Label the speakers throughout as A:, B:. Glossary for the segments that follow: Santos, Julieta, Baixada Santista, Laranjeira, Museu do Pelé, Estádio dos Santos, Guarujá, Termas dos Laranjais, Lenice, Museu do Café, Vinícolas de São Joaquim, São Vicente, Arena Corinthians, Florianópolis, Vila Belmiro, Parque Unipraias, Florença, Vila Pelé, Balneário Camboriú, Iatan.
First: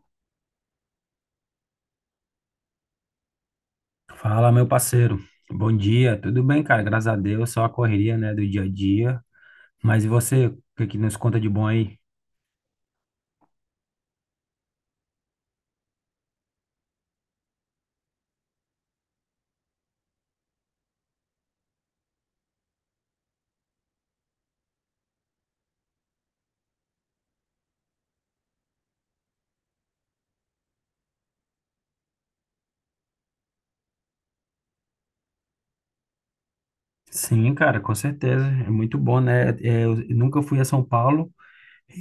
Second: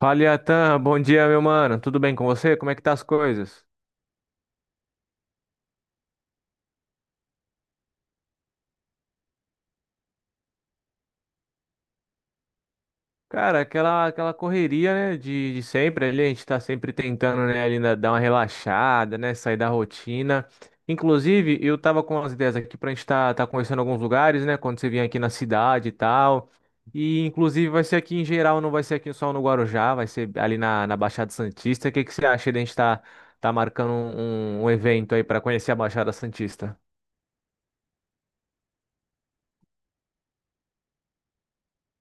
A: Fala, Iatan, bom dia, meu mano. Tudo bem com você? Como é que tá as coisas?
B: Fala, meu parceiro. Bom dia. Tudo bem, cara? Graças a Deus. Só a correria, né, do dia a dia. Mas e você? O que que nos conta de bom aí?
A: Cara, aquela correria, né, de sempre ali, a gente tá sempre tentando, né, dar uma relaxada, né, sair da rotina. Inclusive, eu tava com as ideias aqui pra gente tá conhecendo alguns lugares, né, quando você vier aqui na cidade e tal. E, inclusive, vai ser aqui em geral, não vai ser aqui só no Guarujá, vai ser ali na Baixada Santista. O que que você acha de a gente tá marcando um evento aí pra conhecer a Baixada Santista?
B: Sim, cara, com certeza. É muito bom, né? É, eu nunca fui a São Paulo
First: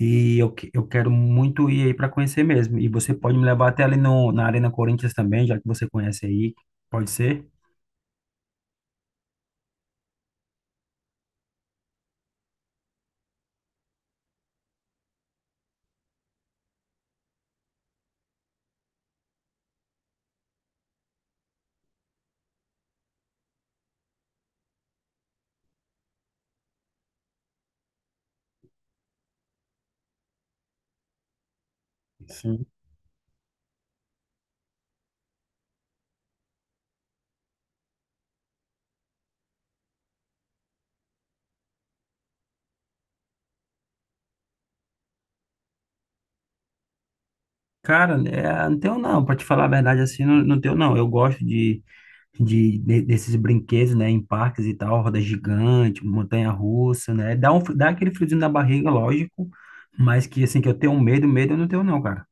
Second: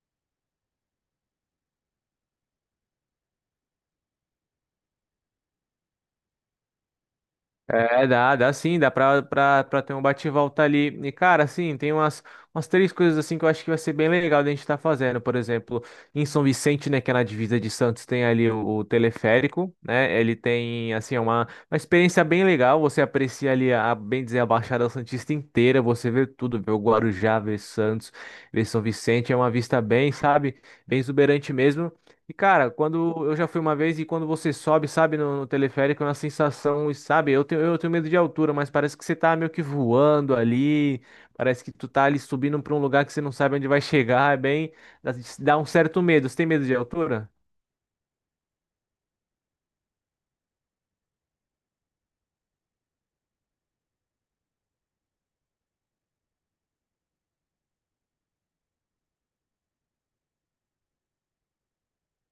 B: e eu quero muito ir aí para conhecer mesmo. E você pode me levar até ali no, na Arena Corinthians também, já que você conhece aí. Pode ser?
A: É, dá sim, dá pra ter um bate e volta ali. E, cara, assim, tem umas três coisas assim que eu acho que vai ser bem legal da gente estar fazendo. Por exemplo, em São Vicente, né, que é na divisa de Santos, tem ali o teleférico, né? Ele tem, assim, é uma experiência bem legal. Você aprecia ali, a, bem dizer, a Baixada Santista inteira. Você vê tudo, vê o Guarujá, vê Santos, vê São Vicente. É uma vista bem, sabe, bem exuberante mesmo. E, cara, quando eu já fui uma vez e quando você sobe, sabe, no teleférico, é uma sensação, e sabe, eu tenho medo de altura, mas parece que você tá meio que voando ali, parece que tu tá ali subindo pra um lugar que você não sabe onde vai chegar, é bem, dá dá um certo medo. Você tem medo de altura?
B: Cara, é, não tenho não, pra te falar a verdade assim, não, não tenho não. Eu gosto de desses brinquedos, né, em parques e tal, roda gigante, montanha-russa, né? Dá aquele friozinho na barriga, lógico, mas que assim que eu tenho medo, medo eu não tenho não, cara.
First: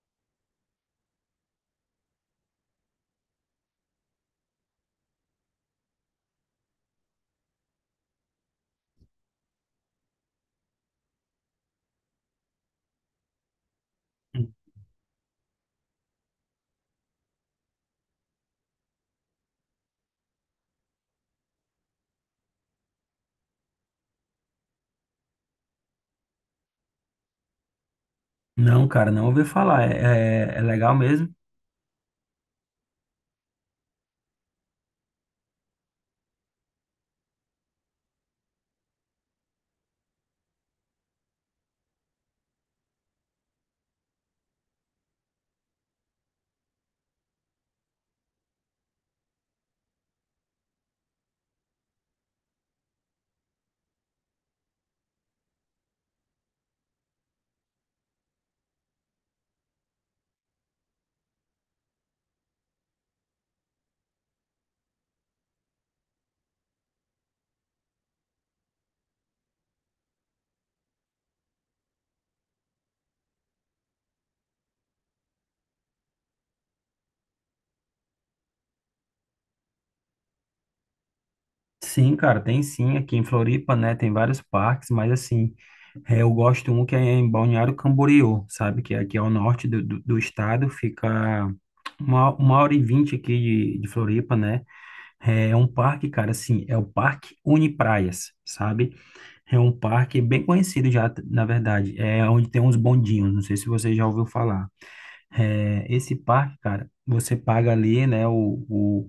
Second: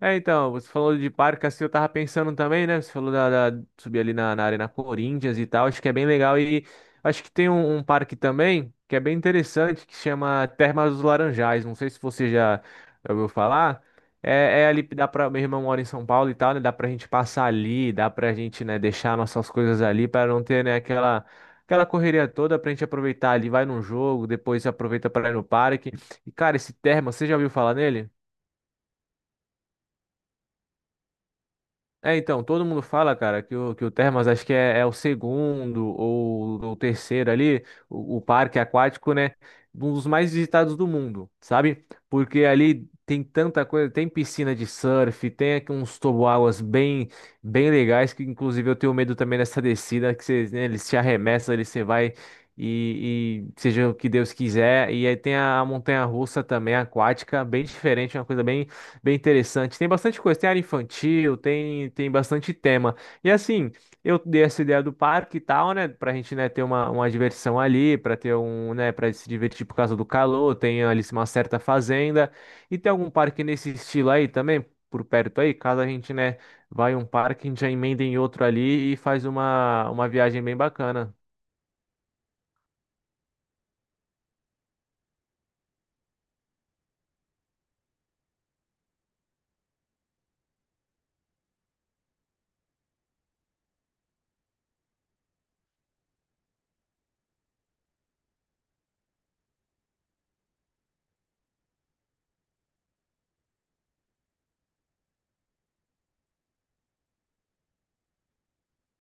A: É, então, você falou de parque, assim, eu tava pensando também, né? Você falou da subir ali na Arena Corinthians e tal, acho que é bem legal. E acho que tem um parque também que é bem interessante, que chama Termas dos Laranjais. Não sei se você já ouviu falar. É, é ali, dá pra. Meu irmão mora em São Paulo e tal, né? Dá pra gente passar ali, dá pra gente, né, deixar nossas coisas ali para não ter, né, aquela. Aquela correria toda pra gente aproveitar ali, vai num jogo, depois aproveita pra ir no parque. E cara, esse termo você já ouviu falar nele?
B: Não, cara, não ouvi falar. É legal mesmo.
A: É, então, todo mundo fala, cara, que o Termas acho que é, é o segundo ou o terceiro ali, o parque aquático, né? Um dos mais visitados do mundo, sabe? Porque ali tem tanta coisa, tem piscina de surf, tem aqui uns toboáguas bem, bem legais, que inclusive eu tenho medo também dessa descida, que você, né, eles te arremessam ali, você vai e seja o que Deus quiser. E aí tem a montanha-russa também, aquática, bem diferente, uma coisa bem interessante. Tem bastante coisa. Tem área infantil, tem bastante tema. E assim, eu dei essa ideia do parque e tal, né? Pra gente, né, ter uma diversão ali, pra ter um, né, pra se divertir por causa do calor. Tem ali uma certa fazenda. E tem algum parque nesse estilo aí também, por perto aí? Caso a gente, né, vai em um parque, a gente já emenda em outro ali e faz uma viagem bem bacana.
B: Sim, cara, tem sim. Aqui em Floripa, né, tem vários parques, mas assim, é, eu gosto um que é em Balneário Camboriú, sabe? Que é aqui é ao norte do estado, fica uma hora e vinte aqui de Floripa, né? É um parque, cara, assim, é o Parque Unipraias, sabe? É um parque bem conhecido já, na verdade, é onde tem uns bondinhos, não sei se você já ouviu falar. É, esse parque, cara, você paga ali, né, o,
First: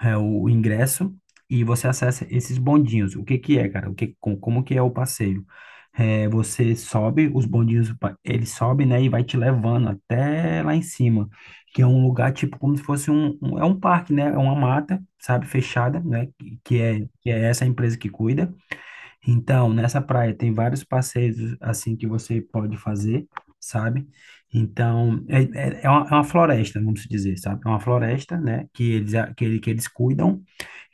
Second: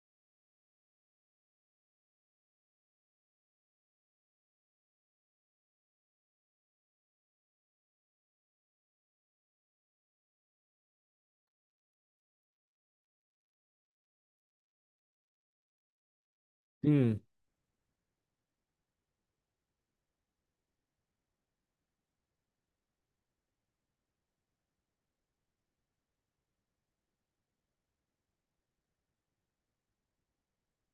B: é, o ingresso e você acessa esses bondinhos. O que que é, cara? Como que é o passeio? É, você sobe, os bondinhos, ele sobe, né, e vai te levando até lá em cima, que é um lugar tipo como se fosse um parque, né, é uma mata, sabe, fechada, né, que que é,
A: Sim.
B: que é essa empresa que cuida. Então, nessa praia tem vários passeios assim que você pode fazer, sabe? Então, é uma floresta, vamos dizer, sabe? É uma floresta, né? Que eles cuidam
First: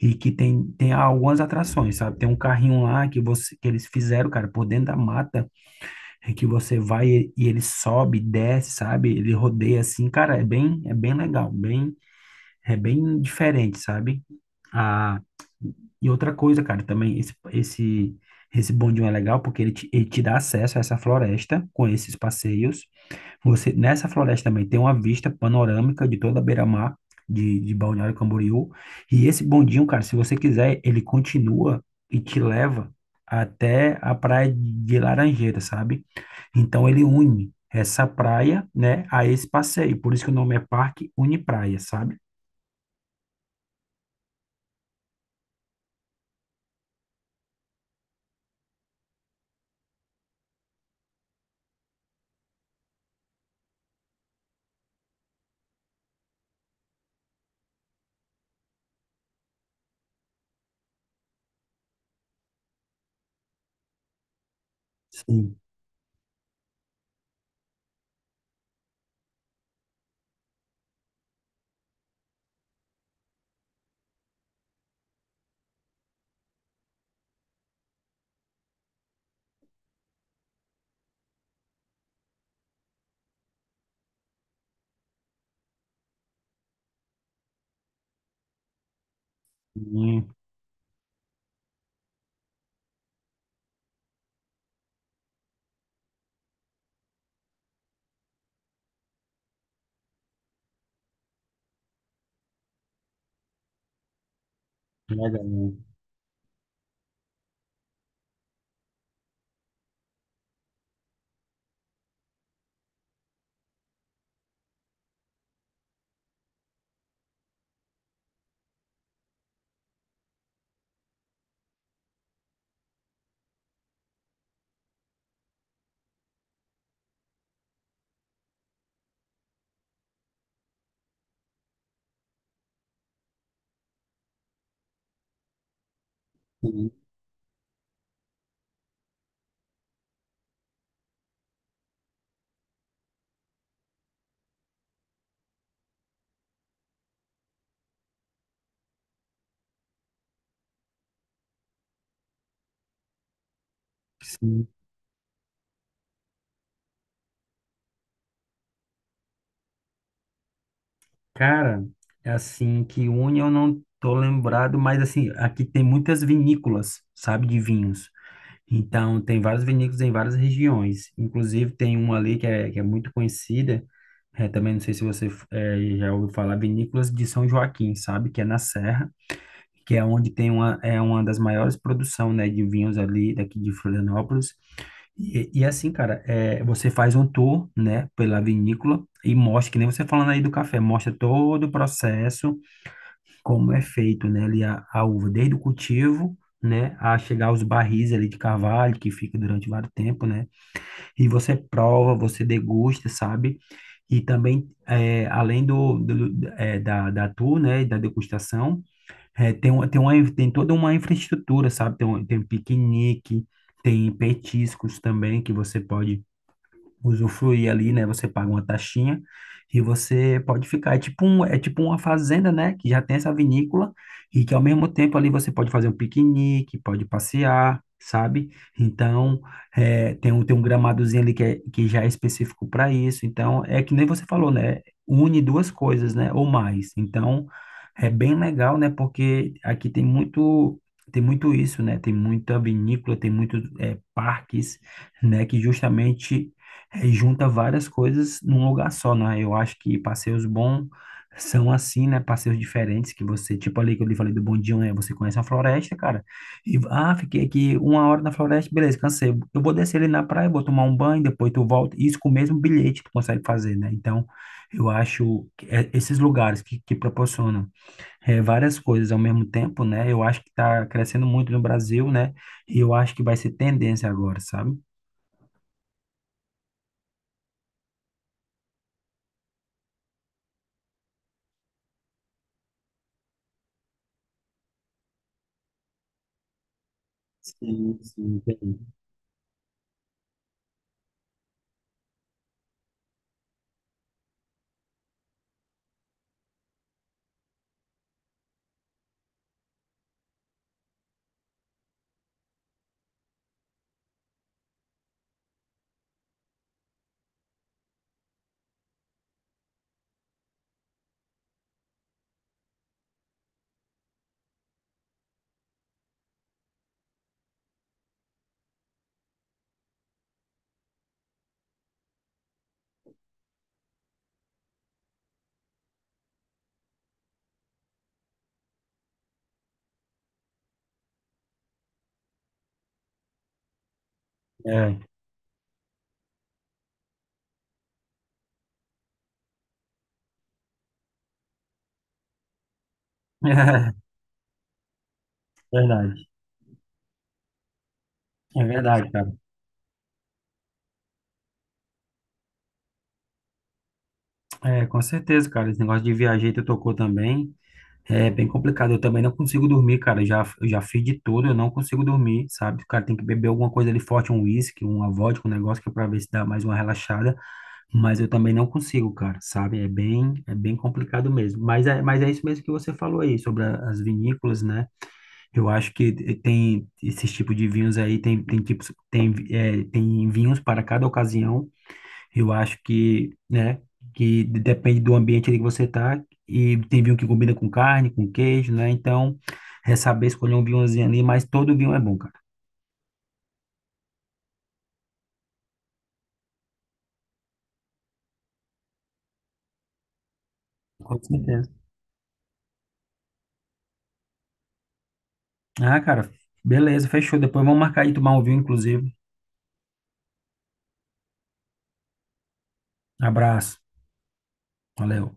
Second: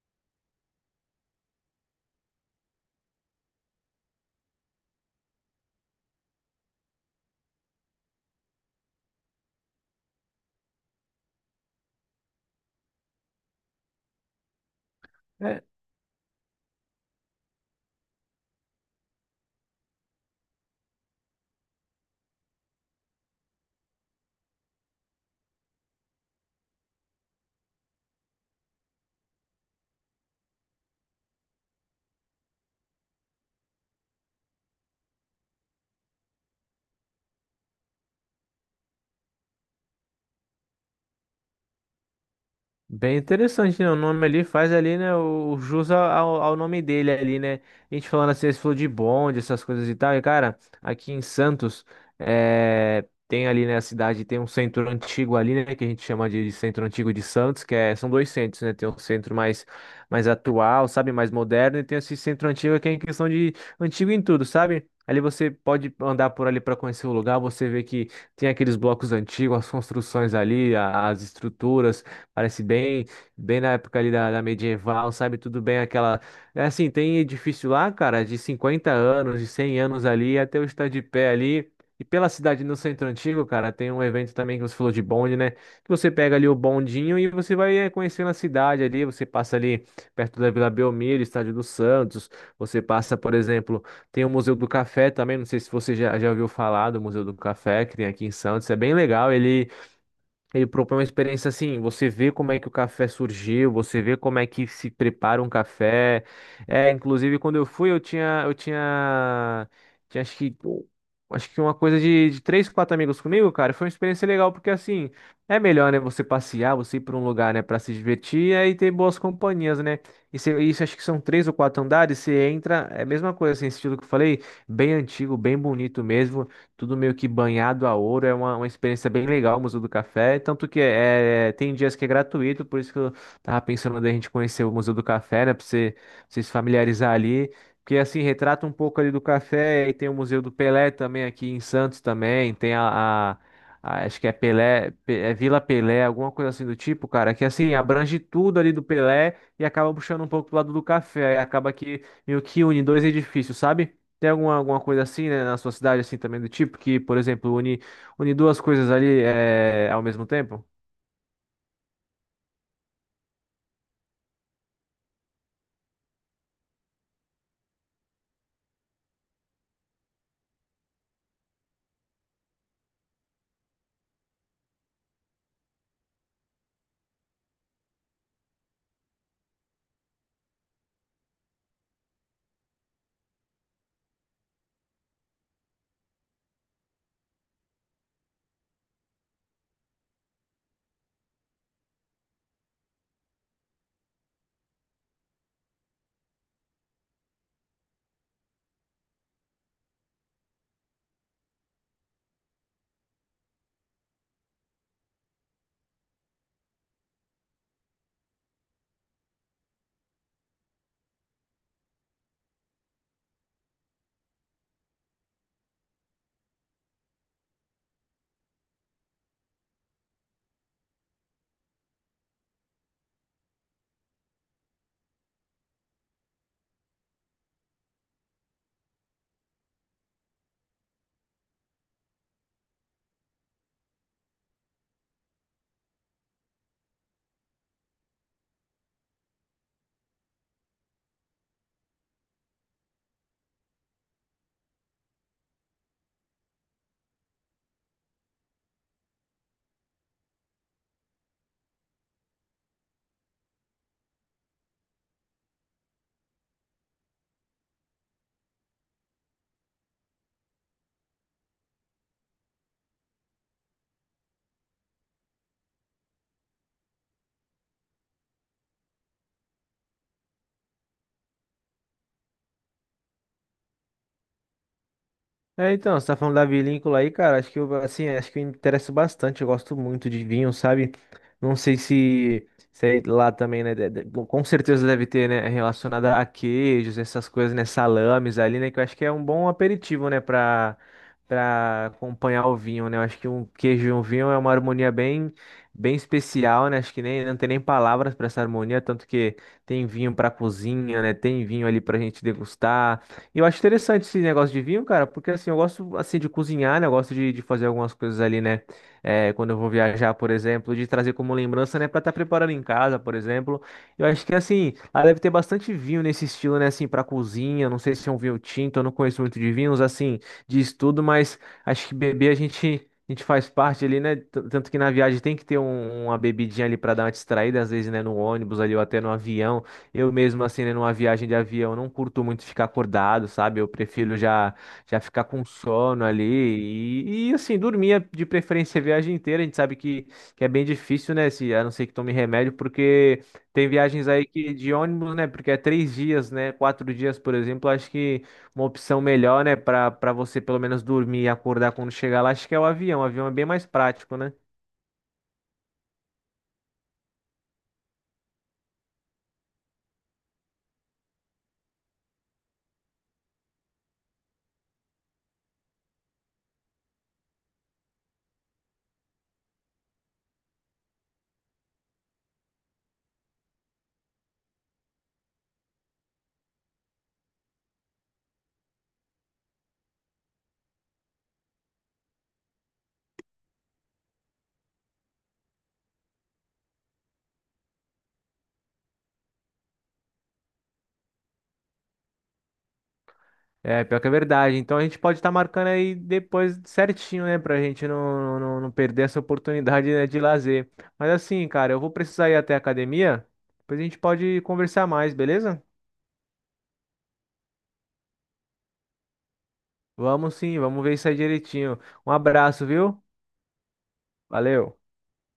B: e que tem algumas atrações, sabe? Tem um carrinho lá que eles fizeram, cara, por dentro da mata, em que você vai e ele sobe, desce, sabe? Ele rodeia assim, cara, é bem, legal, é bem diferente, sabe? Ah, e outra coisa, cara, também esse bondinho é legal porque ele te dá acesso a essa floresta com esses passeios. Nessa floresta também tem uma vista panorâmica de toda a beira-mar de Balneário Camboriú. E esse bondinho, cara, se você quiser, ele continua e te leva até a praia de Laranjeira, sabe? Então ele une essa praia, né, a esse passeio. Por isso que o nome é Parque Une Praia, sabe?
A: Bem interessante, né? O nome ali faz ali, né? O jus ao nome dele ali, né? A gente falando assim, esse falou de bonde, essas coisas e tal. E, cara, aqui em Santos, é, tem ali, né? A cidade tem um centro antigo ali, né? Que a gente chama de centro antigo de Santos, que é, são dois centros, né? Tem um centro mais atual, sabe? Mais moderno. E tem esse centro antigo que é em questão de antigo em tudo, sabe? Ali você
B: Sim,
A: pode andar por ali para conhecer o lugar, você vê que tem aqueles blocos antigos, as construções ali, as estruturas. Parece bem, bem na época ali da medieval, sabe? Tudo bem aquela. É assim, tem edifício lá, cara, de 50 anos, de 100 anos ali, até o estar de pé ali. E pela cidade no centro antigo, cara, tem um evento também que você falou de bonde, né? Que você pega ali o bondinho e você vai conhecendo a cidade ali. Você passa ali
B: sim,
A: perto da Vila Belmiro, Estádio dos Santos. Você passa, por exemplo, tem o Museu do Café também. Não sei se você já ouviu falar do Museu do Café, que tem aqui em Santos. É bem legal. Ele propõe uma experiência assim, você vê como é que o café surgiu, você vê como é que se prepara um
B: legal.
A: café. É, inclusive quando eu fui, eu tinha acho que uma coisa de três, quatro amigos comigo, cara. Foi uma experiência legal porque assim, é melhor, né, você passear, você ir para um lugar, né, para se divertir e aí ter boas companhias, né? Isso, acho que são três ou quatro andares, você entra, é a mesma coisa, assim, esse estilo que eu falei, bem antigo, bem bonito mesmo tudo meio que banhado a ouro. É uma experiência bem legal o Museu do Café. Tanto que tem dias que é gratuito, por isso que eu tava pensando da gente conhecer o Museu do Café, né? Pra você se
B: Sim,
A: familiarizar ali. Porque assim, retrata um pouco ali do café. E tem o Museu do Pelé também aqui em Santos também. Tem a... a- Acho que é Pelé, é Vila Pelé, alguma coisa assim do tipo, cara, que assim, abrange tudo ali do Pelé e acaba puxando um pouco pro lado do café, aí acaba que meio que une dois edifícios, sabe? Tem alguma,
B: sim.
A: alguma coisa assim, né, na sua cidade, assim, também do tipo, que, por exemplo, une duas coisas ali ao mesmo tempo?
B: Cara, é assim que une eu não tô lembrado, mas assim, aqui tem muitas vinícolas, sabe, de vinhos. Então, tem vários vinícolas em várias regiões. Inclusive, tem uma ali que é muito conhecida, é, também não sei se você já ouviu falar, Vinícolas de São Joaquim, sabe, que é na Serra, que é onde tem uma das maiores produção, né, de vinhos ali daqui de Florianópolis. E assim, cara, é, você faz um tour, né, pela vinícola e mostra, que nem você falando aí do café, mostra todo o processo, como é feito, né, ali a uva, desde o cultivo, né, a chegar aos barris ali de carvalho, que fica durante vários tempo, né, e você prova, você degusta, sabe? E também, é, além da tour, né, e da degustação, é, tem toda uma infraestrutura, sabe? Tem piquenique, tem petiscos também que você pode usufruir ali, né? Você paga uma taxinha e você pode ficar. É tipo uma fazenda, né? Que já tem essa vinícola e que ao mesmo tempo ali você pode fazer um piquenique, pode passear, sabe? Então, tem um gramadozinho ali que já é específico para isso. Então, é que nem você falou, né? Une duas coisas, né? Ou mais. Então, é bem legal, né? Porque aqui tem muito. Tem muito isso, né? Tem muita vinícola, tem muitos parques, né? Que justamente junta várias coisas num lugar só, né? Eu acho que passeios bons são assim, né? Passeios diferentes que você, tipo ali que eu lhe falei do bondinho, né? Você conhece a floresta, cara. E fiquei aqui uma hora na floresta, beleza, cansei. Eu vou descer ali na praia, vou tomar um banho, depois tu volta. Isso com o mesmo bilhete tu consegue fazer, né? Então, eu acho que esses lugares que proporcionam várias coisas ao mesmo tempo, né? Eu acho que tá crescendo muito no Brasil, né? E eu acho que vai ser tendência agora, sabe?
A: É, então, você tá falando da vinícola aí, cara, acho que eu, assim, acho que eu me interessa bastante, eu gosto muito de vinho, sabe? Não sei se aí lá também, né, bom, com certeza deve ter, né, relacionada a queijos, essas coisas, né,
B: Sim, sim,
A: salames ali, né,
B: entendi.
A: que eu acho que é um bom aperitivo, né, pra acompanhar o vinho, né, eu acho que um queijo e um vinho é uma harmonia bem, bem especial, né, acho que nem, não tem nem palavras pra essa harmonia, tanto que tem vinho pra cozinha, né, tem vinho ali pra gente degustar, e eu acho interessante esse negócio de vinho, cara, porque assim, eu gosto assim de cozinhar, né? Eu gosto de fazer algumas coisas ali, né? É, quando eu vou viajar, por exemplo, de trazer como lembrança, né? Pra estar preparando em casa, por exemplo. Eu acho que assim, lá deve ter bastante vinho nesse estilo, né? Assim, pra cozinha. Não sei se é um vinho tinto, eu não conheço muito de vinhos, assim, de estudo, mas acho que beber a gente. A gente faz parte ali, né? Tanto que na viagem tem que ter uma bebidinha ali pra dar uma distraída, às vezes, né? No ônibus ali ou até no avião. Eu mesmo, assim, né, numa viagem de avião, não curto muito ficar acordado, sabe? Eu prefiro já,
B: É.
A: já ficar com sono ali e assim, dormir de preferência a viagem inteira. A gente sabe que é bem difícil, né? Se, a não ser que tome remédio, porque tem viagens aí que, de ônibus, né? Porque é
B: É
A: três
B: verdade,
A: dias, né? 4 dias, por exemplo, acho que
B: é
A: uma opção
B: verdade, cara.
A: melhor, né? Para você pelo menos dormir e acordar quando chegar lá, acho que é o avião. O avião é bem mais prático, né?
B: É, com certeza, cara. Esse negócio de viajar que tu tocou também é bem complicado. Eu também não consigo dormir, cara. Eu já fiz de tudo, eu não consigo dormir, sabe? O cara tem que beber alguma coisa ali forte, um uísque, uma vodka, um negócio que é pra ver se dá mais uma relaxada. Mas eu também não consigo, cara, sabe? É bem complicado mesmo. Mas é isso mesmo que você falou aí sobre as vinícolas, né? Eu acho que tem esses tipos de vinhos aí, tem tipos, tem vinhos para cada ocasião. Eu acho que, né, que depende do ambiente ali que você tá, e tem vinho que combina com carne, com queijo, né? Então, é saber escolher um vinhozinho ali, mas todo vinho é bom, cara.
A: É, pior que é verdade. Então a gente pode estar marcando aí depois certinho, né? Pra gente não perder essa oportunidade, né, de lazer. Mas
B: Com
A: assim,
B: certeza.
A: cara, eu vou precisar ir até a academia. Depois a gente pode conversar mais, beleza?
B: Ah, cara, beleza, fechou. Depois vamos marcar de tomar um vinho, inclusive.
A: Vamos sim, vamos ver isso aí direitinho. Um abraço, viu?
B: Abraço.
A: Valeu.
B: Valeu.